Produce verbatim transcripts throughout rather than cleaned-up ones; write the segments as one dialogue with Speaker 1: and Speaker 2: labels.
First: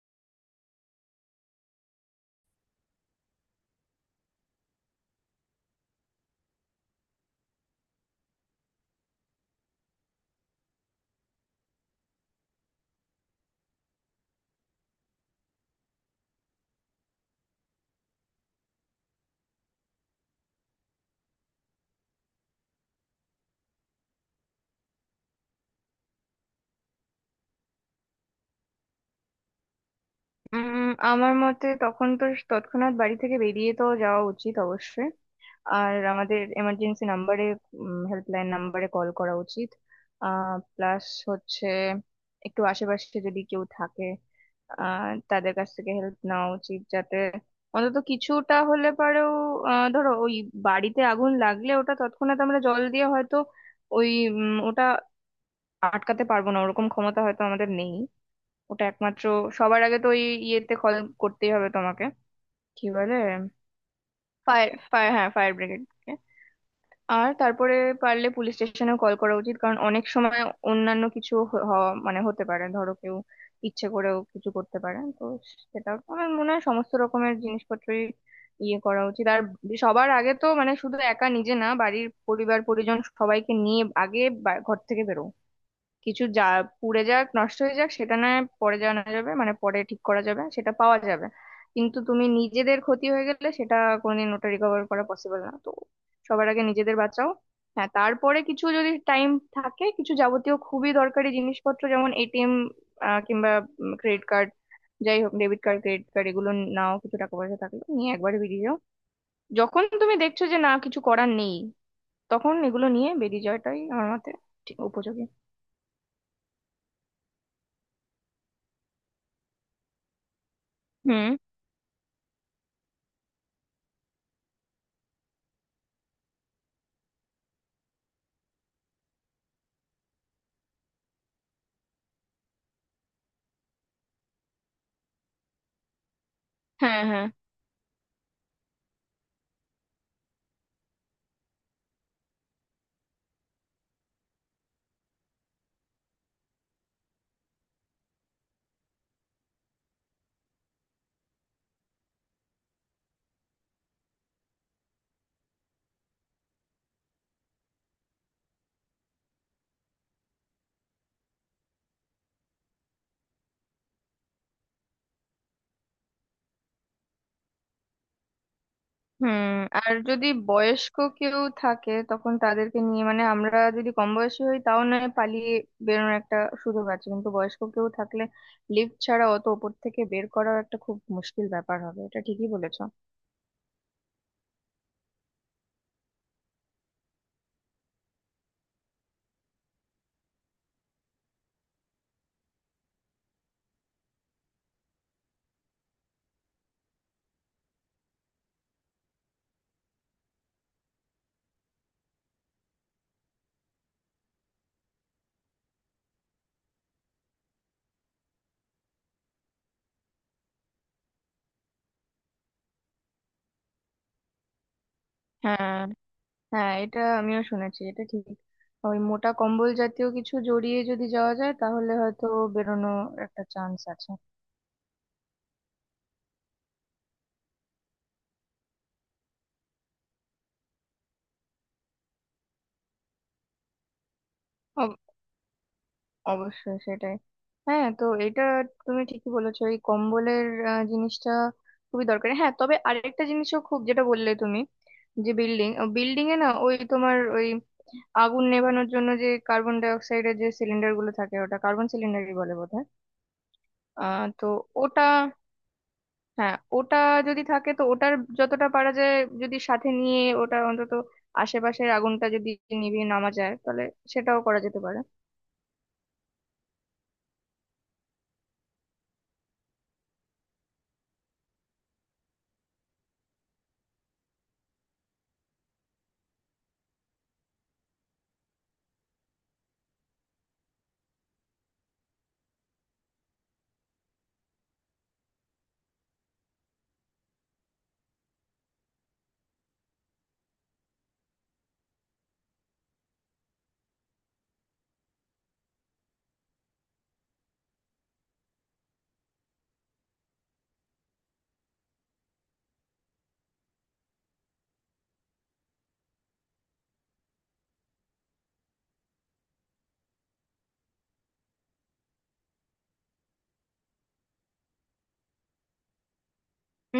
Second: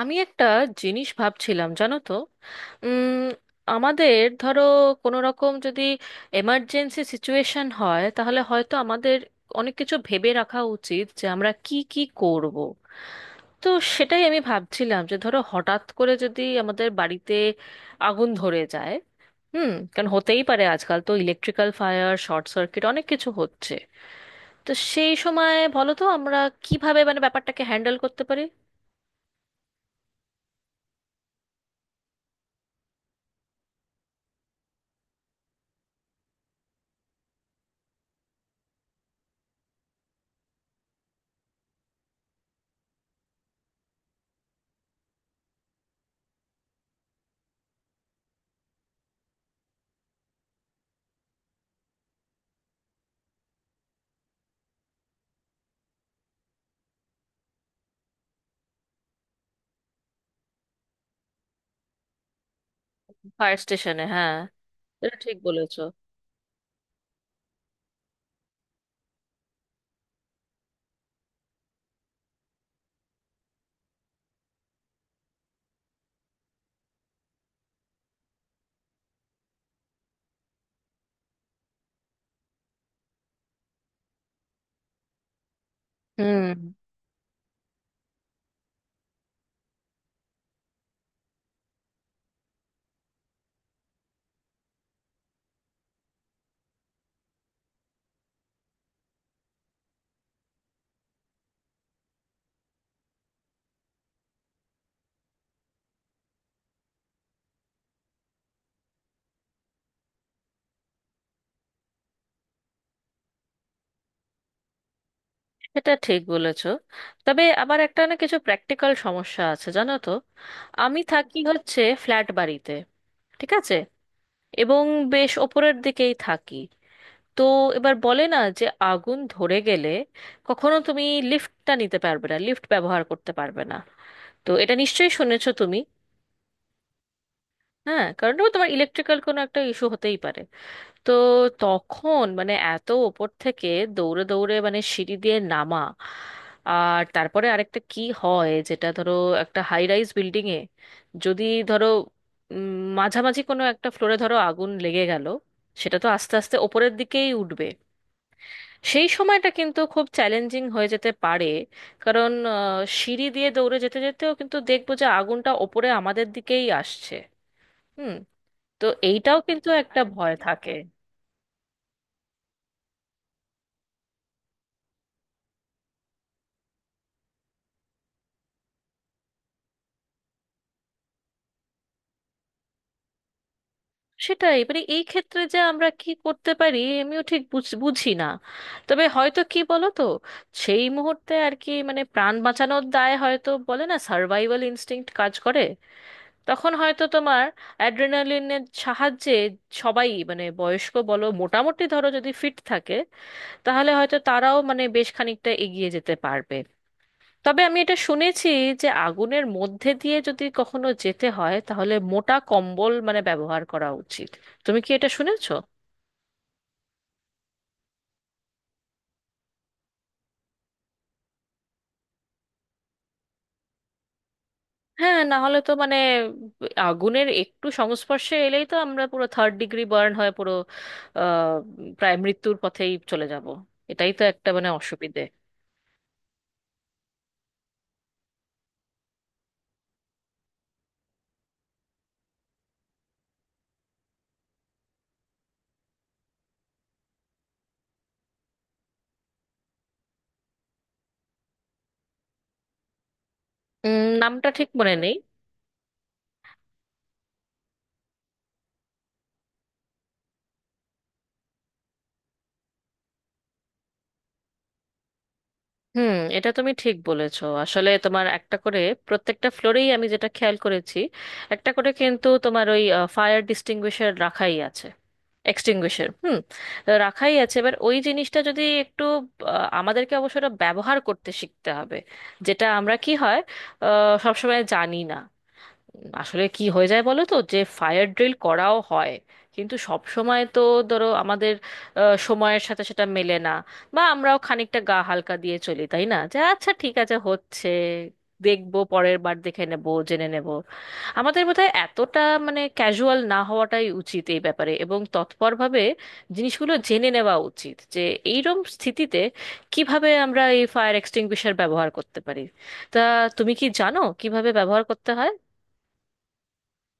Speaker 1: আমি একটা জিনিস ভাবছিলাম জানো তো। উম আমাদের ধরো, কোনো রকম যদি এমার্জেন্সি সিচুয়েশন হয়, তাহলে হয়তো আমাদের অনেক কিছু ভেবে রাখা উচিত যে আমরা কি কি করব। তো সেটাই আমি ভাবছিলাম যে ধরো হঠাৎ করে যদি আমাদের বাড়িতে আগুন ধরে যায়। হুম, কারণ হতেই পারে, আজকাল তো ইলেকট্রিক্যাল ফায়ার, শর্ট সার্কিট অনেক কিছু হচ্ছে। তো সেই সময় বলো তো আমরা কিভাবে মানে ব্যাপারটাকে হ্যান্ডেল করতে পারি।
Speaker 2: উম আমার মতে তখন তো তৎক্ষণাৎ বাড়ি থেকে বেরিয়ে তো যাওয়া উচিত অবশ্যই। আর আমাদের এমার্জেন্সি নাম্বারে হেল্পলাইন নাম্বারে কল করা উচিত। আহ প্লাস হচ্ছে একটু আশেপাশে যদি কেউ থাকে আহ তাদের কাছ থেকে হেল্প নেওয়া উচিত, যাতে অন্তত কিছুটা হলে পারেও। আহ ধরো ওই বাড়িতে আগুন লাগলে ওটা তৎক্ষণাৎ আমরা জল দিয়ে হয়তো ওই উম, ওটা আটকাতে পারবো না, ওরকম ক্ষমতা হয়তো আমাদের নেই। ওটা একমাত্র সবার আগে তো ওই ইয়েতে কল করতেই হবে তোমাকে, কি বলে,
Speaker 1: ফায়ার স্টেশনে, হ্যাঁ।
Speaker 2: ফায়ার ফায়ার
Speaker 1: এটা
Speaker 2: হ্যাঁ
Speaker 1: ঠিক
Speaker 2: ফায়ার
Speaker 1: বলেছো।
Speaker 2: ব্রিগেড। আর তারপরে পারলে পুলিশ স্টেশনে কল করা উচিত, কারণ অনেক সময় অন্যান্য কিছু হ- হওয়া মানে হতে পারে ধরো কেউ ইচ্ছে করেও কিছু করতে পারে তো। সেটা আমার মনে হয় সমস্ত রকমের জিনিসপত্রই ইয়ে করা উচিত। আর সবার আগে তো মানে শুধু একা নিজে না, বাড়ির পরিবার পরিজন সবাইকে নিয়ে আগে বা- ঘর থেকে বেরো। কিছু যা
Speaker 1: হুম,
Speaker 2: পুড়ে যাক নষ্ট হয়ে যাক সেটা না হয় পরে জানা যাবে, মানে পরে ঠিক করা যাবে, সেটা পাওয়া যাবে। কিন্তু তুমি নিজেদের ক্ষতি হয়ে গেলে সেটা কোনোদিন ওটা রিকভার করা পসিবল না তো। সবার আগে নিজেদের বাঁচাও। হ্যাঁ, তারপরে কিছু যদি টাইম থাকে, কিছু যাবতীয় খুবই দরকারি জিনিসপত্র যেমন এটিএম কিংবা ক্রেডিট কার্ড, যাই হোক ডেবিট কার্ড ক্রেডিট কার্ড এগুলো নাও, কিছু টাকা পয়সা থাকলে নিয়ে একবারে বেরিয়ে যাও। যখন তুমি দেখছো যে না কিছু করার নেই, তখন এগুলো নিয়ে বেরিয়ে যাওয়াটাই আমার মতে ঠিক উপযোগী।
Speaker 1: এটা ঠিক বলেছো। তবে আমার একটা না কিছু প্র্যাকটিক্যাল সমস্যা আছে জানো তো। আমি
Speaker 2: হুম।
Speaker 1: থাকি হচ্ছে ফ্ল্যাট বাড়িতে, ঠিক আছে, এবং বেশ ওপরের দিকেই থাকি। তো এবার বলে না যে আগুন ধরে গেলে কখনো তুমি লিফটটা নিতে পারবে না, লিফট ব্যবহার করতে পারবে না। তো এটা নিশ্চয়ই শুনেছো তুমি।
Speaker 2: হ্যাঁ হ্যাঁ।
Speaker 1: হ্যাঁ, কারণ ও তোমার ইলেকট্রিক্যাল কোনো একটা ইস্যু হতেই পারে। তো তখন মানে এত ওপর থেকে দৌড়ে দৌড়ে মানে সিঁড়ি দিয়ে নামা। আর তারপরে আরেকটা কি হয় যেটা ধরো, একটা হাই রাইজ বিল্ডিং এ যদি ধরো উম, মাঝামাঝি কোনো একটা ফ্লোরে ধরো আগুন লেগে গেল, সেটা তো আস্তে আস্তে ওপরের দিকেই উঠবে। সেই সময়টা কিন্তু খুব চ্যালেঞ্জিং হয়ে যেতে পারে। কারণ আহ, সিঁড়ি দিয়ে দৌড়ে যেতে যেতেও কিন্তু দেখবো যে আগুনটা ওপরে আমাদের দিকেই আসছে। হুম, তো এইটাও
Speaker 2: হুম।
Speaker 1: কিন্তু
Speaker 2: আর
Speaker 1: একটা
Speaker 2: যদি
Speaker 1: ভয় থাকে।
Speaker 2: বয়স্ক কেউ থাকে তখন তাদেরকে নিয়ে মানে আমরা যদি কম বয়সী হই তাও নয় পালিয়ে বেরোনোর একটা সুযোগ আছে, কিন্তু বয়স্ক কেউ থাকলে লিফট ছাড়া অত ওপর থেকে বের করাও একটা খুব মুশকিল ব্যাপার হবে, এটা ঠিকই বলেছো।
Speaker 1: সেটাই মানে এই ক্ষেত্রে যে আমরা কি করতে পারি আমিও ঠিক বুঝ- বুঝি না। তবে হয়তো কি বলো তো, সেই মুহূর্তে আর কি মানে প্রাণ বাঁচানোর দায় হয়তো, বলে না, সার্ভাইভাল ইনস্টিংক্ট কাজ করে। তখন হয়তো তোমার অ্যাড্রেনালিনের সাহায্যে সবাই মানে বয়স্ক বলো, মোটামুটি ধরো যদি ফিট থাকে তাহলে হয়তো তারাও মানে বেশ খানিকটা এগিয়ে যেতে পারবে। তবে আমি এটা শুনেছি যে আগুনের মধ্যে দিয়ে যদি কখনো যেতে হয়, তাহলে মোটা কম্বল মানে ব্যবহার করা উচিত। তুমি কি এটা শুনেছো?
Speaker 2: হ্যাঁ। হ্যাঁ এটা আমিও শুনেছি, এটা ঠিক। ওই মোটা কম্বল জাতীয় কিছু জড়িয়ে যদি যাওয়া যায় তাহলে হয়তো বেরোনো একটা চান্স আছে।
Speaker 1: হ্যাঁ, না হলে তো মানে আগুনের একটু সংস্পর্শে এলেই তো আমরা পুরো থার্ড ডিগ্রি বার্ন হয়ে পুরো আহ, প্রায় মৃত্যুর পথেই চলে যাব। এটাই তো একটা মানে অসুবিধে।
Speaker 2: অবশ্যই সেটাই। হ্যাঁ তো এটা তুমি ঠিকই বলেছো, এই কম্বলের আহ, জিনিসটা খুবই দরকারি। হ্যাঁ তবে আরেকটা জিনিসও খুব যেটা বললে তুমি, যে বিল্ডিং বিল্ডিং এ না ওই তোমার ওই আগুন নেভানোর জন্য যে কার্বন ডাই অক্সাইডের যে সিলিন্ডার গুলো থাকে, ওটা কার্বন সিলিন্ডারই বলে বোধহয়।
Speaker 1: উম,
Speaker 2: আহ
Speaker 1: নামটা
Speaker 2: তো
Speaker 1: ঠিক মনে
Speaker 2: ওটা,
Speaker 1: নেই।
Speaker 2: হ্যাঁ ওটা যদি থাকে তো ওটার যতটা পারা যায় যদি সাথে নিয়ে ওটা অন্তত আশেপাশের আগুনটা যদি নিভিয়ে নামা যায় তাহলে সেটাও করা যেতে পারে।
Speaker 1: হুম, এটা তুমি ঠিক বলেছো, আসলে তোমার একটা করে প্রত্যেকটা ফ্লোরেই আমি যেটা খেয়াল করেছি, একটা করে কিন্তু তোমার ওই ফায়ার ডিস্টিংগুইশার রাখাই আছে। এক্সটিংগুইশার, হুম, রাখাই আছে। এবার ওই জিনিসটা যদি একটু আহ, আমাদেরকে অবশ্য এটা ব্যবহার করতে শিখতে হবে, যেটা আমরা কি হয় আহ, সবসময় জানি না। আসলে কি হয়ে যায় বলো তো যে ফায়ার ড্রিল করাও হয়, কিন্তু সব সময় তো ধরো আমাদের আহ, সময়ের সাথে সেটা মেলে না। বা আমরাও খানিকটা গা হালকা দিয়ে চলি, তাই না, যে আচ্ছা ঠিক আছে, হচ্ছে, দেখবো, পরের বার দেখে নেব, জেনে নেব। আমাদের বোধহয় এতটা মানে ক্যাজুয়াল না হওয়াটাই উচিত এই ব্যাপারে, এবং তৎপরভাবে জিনিসগুলো জেনে নেওয়া উচিত যে এইরকম স্থিতিতে কিভাবে আমরা এই ফায়ার এক্সটিংগুইশার ব্যবহার করতে পারি। তা তুমি কি জানো কিভাবে ব্যবহার করতে হয়?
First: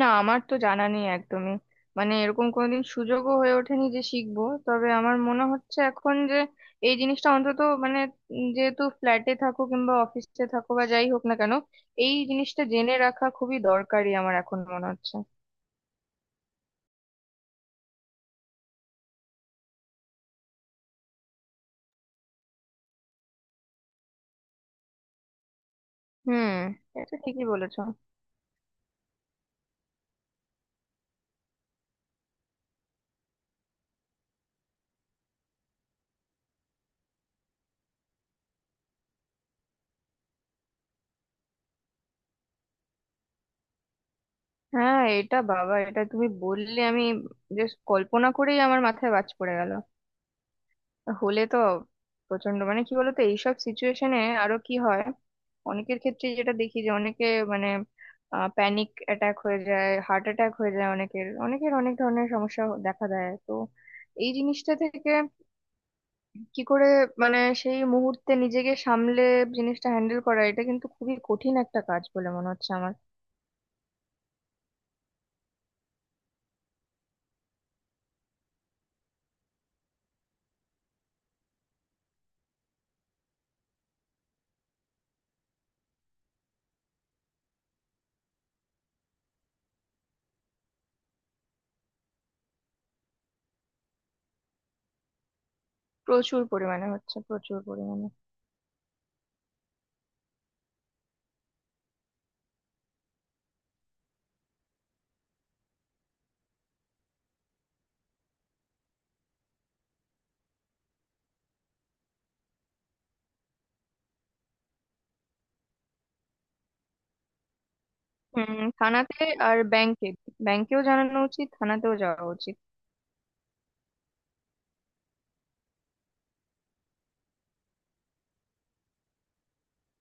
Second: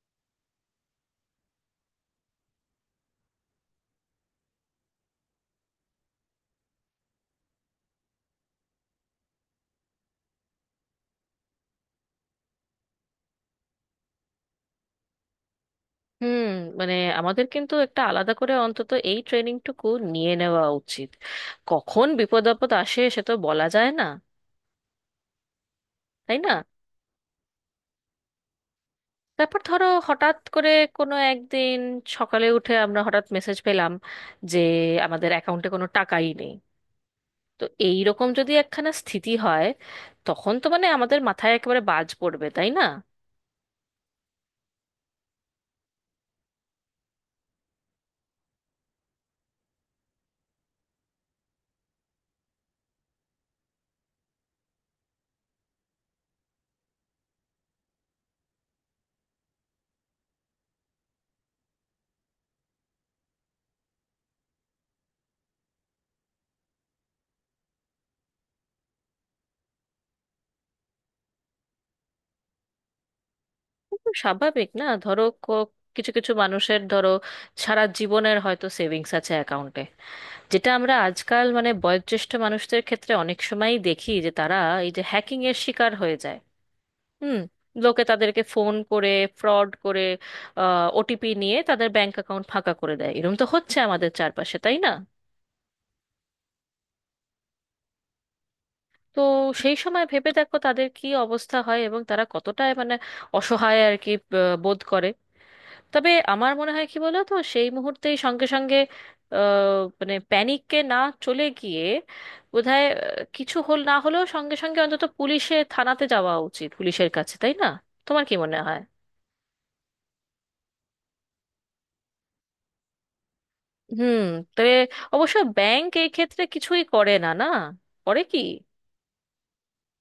Speaker 2: না, আমার তো জানা নেই একদমই, মানে এরকম কোনোদিন সুযোগও হয়ে ওঠেনি যে শিখবো। তবে আমার মনে হচ্ছে এখন যে এই জিনিসটা অন্তত মানে উম যেহেতু ফ্ল্যাটে থাকো কিংবা অফিসে থাকো বা যাই হোক না কেন, এই জিনিসটা জেনে রাখা খুবই দরকারি আমার এখন মনে হচ্ছে।
Speaker 1: হুম, মানে আমাদের কিন্তু একটা আলাদা করে অন্তত এই ট্রেনিংটুকু নিয়ে নেওয়া উচিত। কখন বিপদ আপদ আসে সে তো বলা যায় না, তাই না?
Speaker 2: হুম। এটা ঠিকই বলেছো।
Speaker 1: তারপর ধরো হঠাৎ করে কোনো একদিন সকালে উঠে আমরা হঠাৎ মেসেজ পেলাম যে আমাদের অ্যাকাউন্টে কোনো টাকাই নেই। তো এই রকম যদি একখানা স্থিতি হয়, তখন তো মানে আমাদের মাথায় একেবারে বাজ পড়বে, তাই না?
Speaker 2: হ্যাঁ এটা বাবা, এটা তুমি বললে আমি জাস্ট কল্পনা করেই আমার মাথায় বাজ পড়ে গেল। হলে তো প্রচন্ড মানে কি বলতো, এইসব সিচুয়েশনে আরো কি হয়, অনেকের ক্ষেত্রে যেটা দেখি যে অনেকে মানে প্যানিক অ্যাটাক হয়ে যায়, হার্ট অ্যাটাক হয়ে যায়, অনেকের অনেকের অনেক ধরনের সমস্যা হ- দেখা দেয় তো এই জিনিসটা থেকে। কি করে মানে সেই মুহূর্তে নিজেকে সামলে জিনিসটা হ্যান্ডেল করা, এটা কিন্তু খুবই কঠিন একটা কাজ বলে মনে হচ্ছে আমার।
Speaker 1: একদম স্বাভাবিক না, ধরো ক- কিছু কিছু মানুষের ধরো সারা জীবনের হয়তো সেভিংস আছে অ্যাকাউন্টে, যেটা আমরা আজকাল মানে বয়োজ্যেষ্ঠ মানুষদের ক্ষেত্রে অনেক সময়ই দেখি যে তারা এই যে হ্যাকিং এর শিকার হয়ে যায়। হুম, লোকে তাদেরকে ফোন করে, ফ্রড করে, ওটিপি নিয়ে তাদের ব্যাংক অ্যাকাউন্ট ফাঁকা করে দেয়, এরকম তো হচ্ছে আমাদের চারপাশে, তাই না?
Speaker 2: প্রচুর পরিমাণে হচ্ছে, প্রচুর পরিমাণে।
Speaker 1: তো সেই সময় ভেবে দেখো তাদের কি অবস্থা হয়, এবং তারা কতটা মানে অসহায় আর কি আহ, বোধ করে। তবে আমার মনে হয় কি বলো তো, সেই মুহূর্তেই সঙ্গে সঙ্গে আহ, মানে প্যানিককে না চলে গিয়ে বোধহয় আহ, কিছু হল না হলেও সঙ্গে সঙ্গে অন্তত পুলিশে, থানাতে যাওয়া উচিত, পুলিশের কাছে, তাই না? তোমার কি
Speaker 2: হুম,
Speaker 1: মনে হয়?
Speaker 2: থানাতে আর ব্যাংকে, ব্যাংকেও জানানো উচিত থানাতেও যাওয়া উচিত।
Speaker 1: হুম, তবে অবশ্য ব্যাংক এই ক্ষেত্রে কিছুই করে না, না করে কি?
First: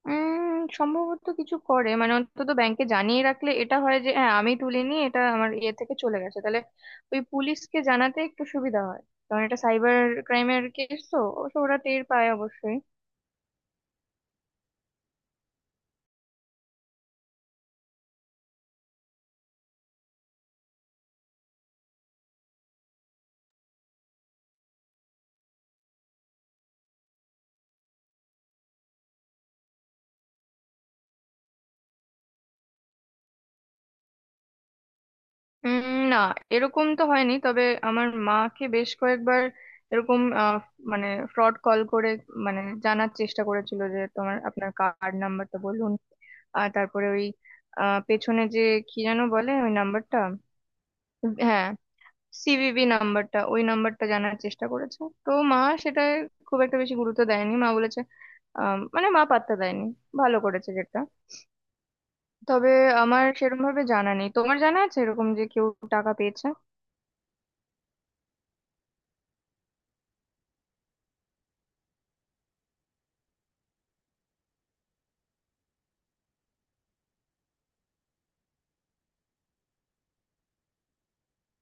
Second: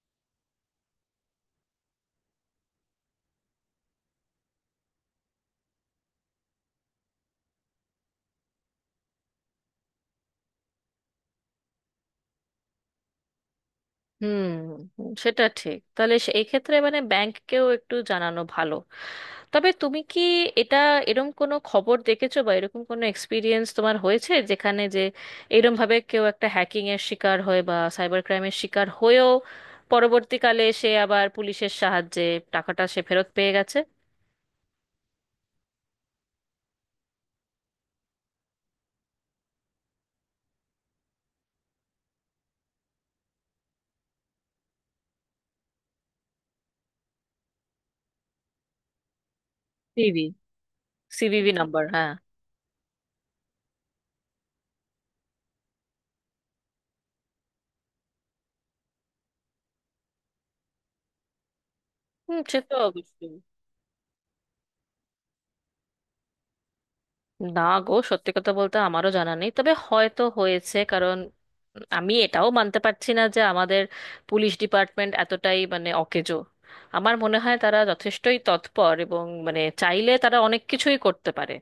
Speaker 2: উম সম্ভবত কিছু করে, মানে অন্তত ব্যাংকে জানিয়ে রাখলে এটা হয় যে হ্যাঁ আমি তুলিনি, এটা আমার ইয়ে থেকে চলে গেছে, তাহলে ওই পুলিশকে জানাতে একটু সুবিধা হয়, কারণ এটা সাইবার ক্রাইমের কেস তো অবশ্য ওরা টের পায় অবশ্যই।
Speaker 1: হুম, সেটা ঠিক, তাহলে সে- এই ক্ষেত্রে মানে ব্যাংককেও একটু জানানো ভালো। তবে তুমি কি এটা এরম কোনো খবর দেখেছো, বা এরকম কোনো এক্সপিরিয়েন্স তোমার হয়েছে যেখানে যে এরম ভাবে কেউ একটা হ্যাকিং এর শিকার হয়ে বা সাইবার ক্রাইমের শিকার হয়েও পরবর্তীকালে সে আবার পুলিশের সাহায্যে টাকাটা সে ফেরত পেয়ে গেছে?
Speaker 2: উম না, এরকম তো হয়নি। তবে আমার মাকে বেশ কয়েকবার এরকম আহ, মানে ফ্রড কল করে মানে জানার চেষ্টা করেছিল যে তোমার আপনার কার্ড নাম্বারটা বলুন। আর তারপরে ওই আহ, পেছনে যে কি যেন বলে ওই নাম্বারটা।
Speaker 1: সিবি, সিভিভি
Speaker 2: হ্যাঁ,
Speaker 1: নাম্বার, হ্যাঁ।
Speaker 2: সিভিভি নাম্বারটা, ওই নাম্বারটা জানার চেষ্টা করেছে। তো মা সেটা খুব একটা বেশি গুরুত্ব দেয়নি, মা বলেছে, আম, মানে মা পাত্তা দেয়নি, ভালো করেছে যেটা।
Speaker 1: হুম, সে
Speaker 2: তবে
Speaker 1: তো
Speaker 2: আমার
Speaker 1: অবশ্যই।
Speaker 2: সেরকম ভাবে জানা নেই, তোমার জানা আছে এরকম যে কেউ টাকা পেয়েছে?
Speaker 1: না গো, সত্যি কথা বলতে আমারও জানা নেই, তবে হয়তো হয়েছে। কারণ আমি এটাও মানতে পারছি না যে আমাদের পুলিশ ডিপার্টমেন্ট এতটাই মানে অকেজো। আমার মনে হয় তারা যথেষ্টই তৎপর, এবং মানে চাইলে তারা অনেক কিছুই করতে পারে।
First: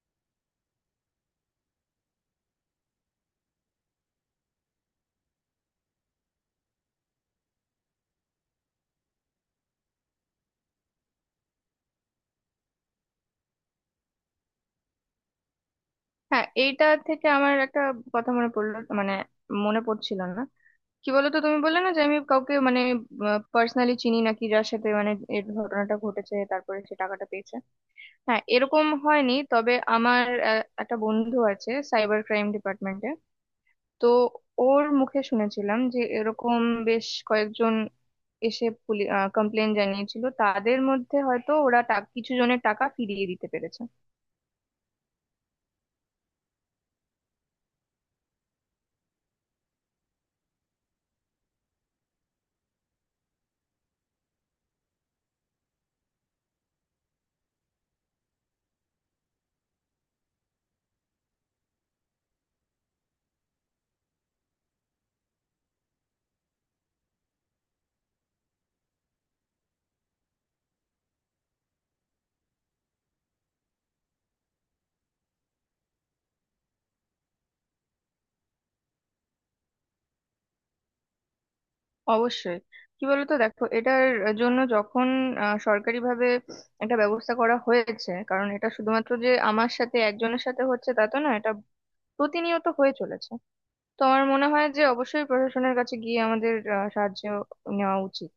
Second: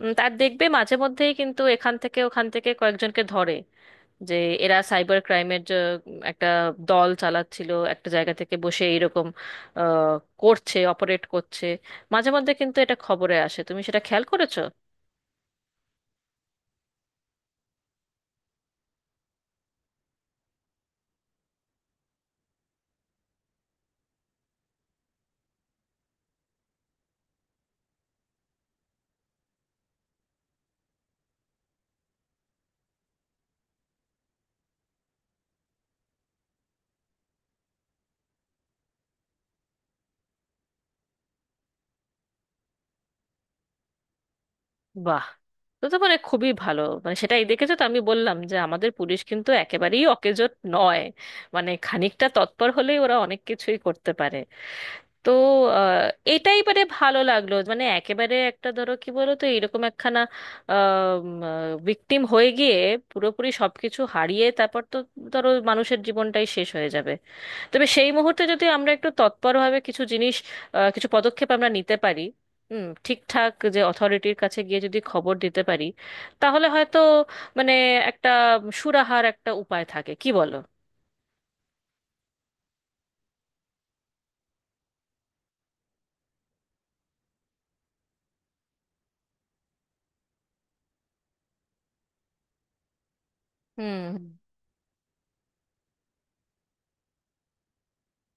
Speaker 1: উম, তার দেখবে মাঝে মধ্যেই কিন্তু এখান থেকে ওখান থেকে কয়েকজনকে ধরে যে এরা সাইবার ক্রাইমের যে উম, একটা দল চালাচ্ছিল একটা জায়গা থেকে বসে, এইরকম আহ, করছে, অপারেট করছে। মাঝে মধ্যে কিন্তু এটা খবরে আসে, তুমি সেটা খেয়াল করেছো?
Speaker 2: হ্যাঁ, এইটা থেকে আমার একটা কথা মনে পড়লো, মানে মনে পড়ছিল না। কি বলতো, তুমি বললে না যে আমি কাউকে মানে পার্সোনালি চিনি নাকি যার সাথে মানে এই ঘটনাটা ঘটেছে তারপরে সে টাকাটা পেয়েছে। হ্যাঁ এরকম হয়নি, তবে আমার আহ, একটা বন্ধু আছে সাইবার ক্রাইম ডিপার্টমেন্টে, তো ওর মুখে শুনেছিলাম যে এরকম বেশ কয়েকজন এসে কমপ্লেন জানিয়েছিল, তাদের মধ্যে হয়তো ওরা টা- কিছু জনের টাকা ফিরিয়ে দিতে পেরেছে।
Speaker 1: বাহ, তো তো মানে খুবই ভালো, মানে সেটাই দেখেছো, তো আমি বললাম যে আমাদের পুলিশ কিন্তু একেবারেই অকেজো নয়। মানে খানিকটা তৎপর হলেই ওরা অনেক কিছুই করতে পারে। তো আহ, এটাই মানে ভালো লাগলো, মানে একেবারে একটা ধরো কি বলো তো, এরকম একখানা ভিকটিম হয়ে গিয়ে পুরোপুরি সবকিছু হারিয়ে তারপর তো ধরো মানুষের জীবনটাই শেষ হয়ে যাবে। তবে সেই মুহূর্তে যদি আমরা একটু তৎপরভাবে কিছু জিনিস আহ, কিছু পদক্ষেপ আমরা নিতে পারি, হুম, ঠিকঠাক যে অথরিটির কাছে গিয়ে যদি খবর দিতে পারি, তাহলে হয়তো মানে একটা সুরাহার একটা উপায় থাকে, কি বলো?
Speaker 2: অবশ্যই। কি বলতো দেখো, এটার জন্য যখন আহ, সরকারিভাবে একটা ব্যবস্থা করা হয়েছে, কারণ এটা শুধুমাত্র যে আমার সাথে একজনের সাথে হচ্ছে তা তো না, এটা প্রতিনিয়ত হয়ে চলেছে। তো
Speaker 1: হুম।
Speaker 2: আমার মনে হয় যে অবশ্যই প্রশাসনের কাছে গিয়ে আমাদের আহ, সাহায্য নেওয়া উচিত।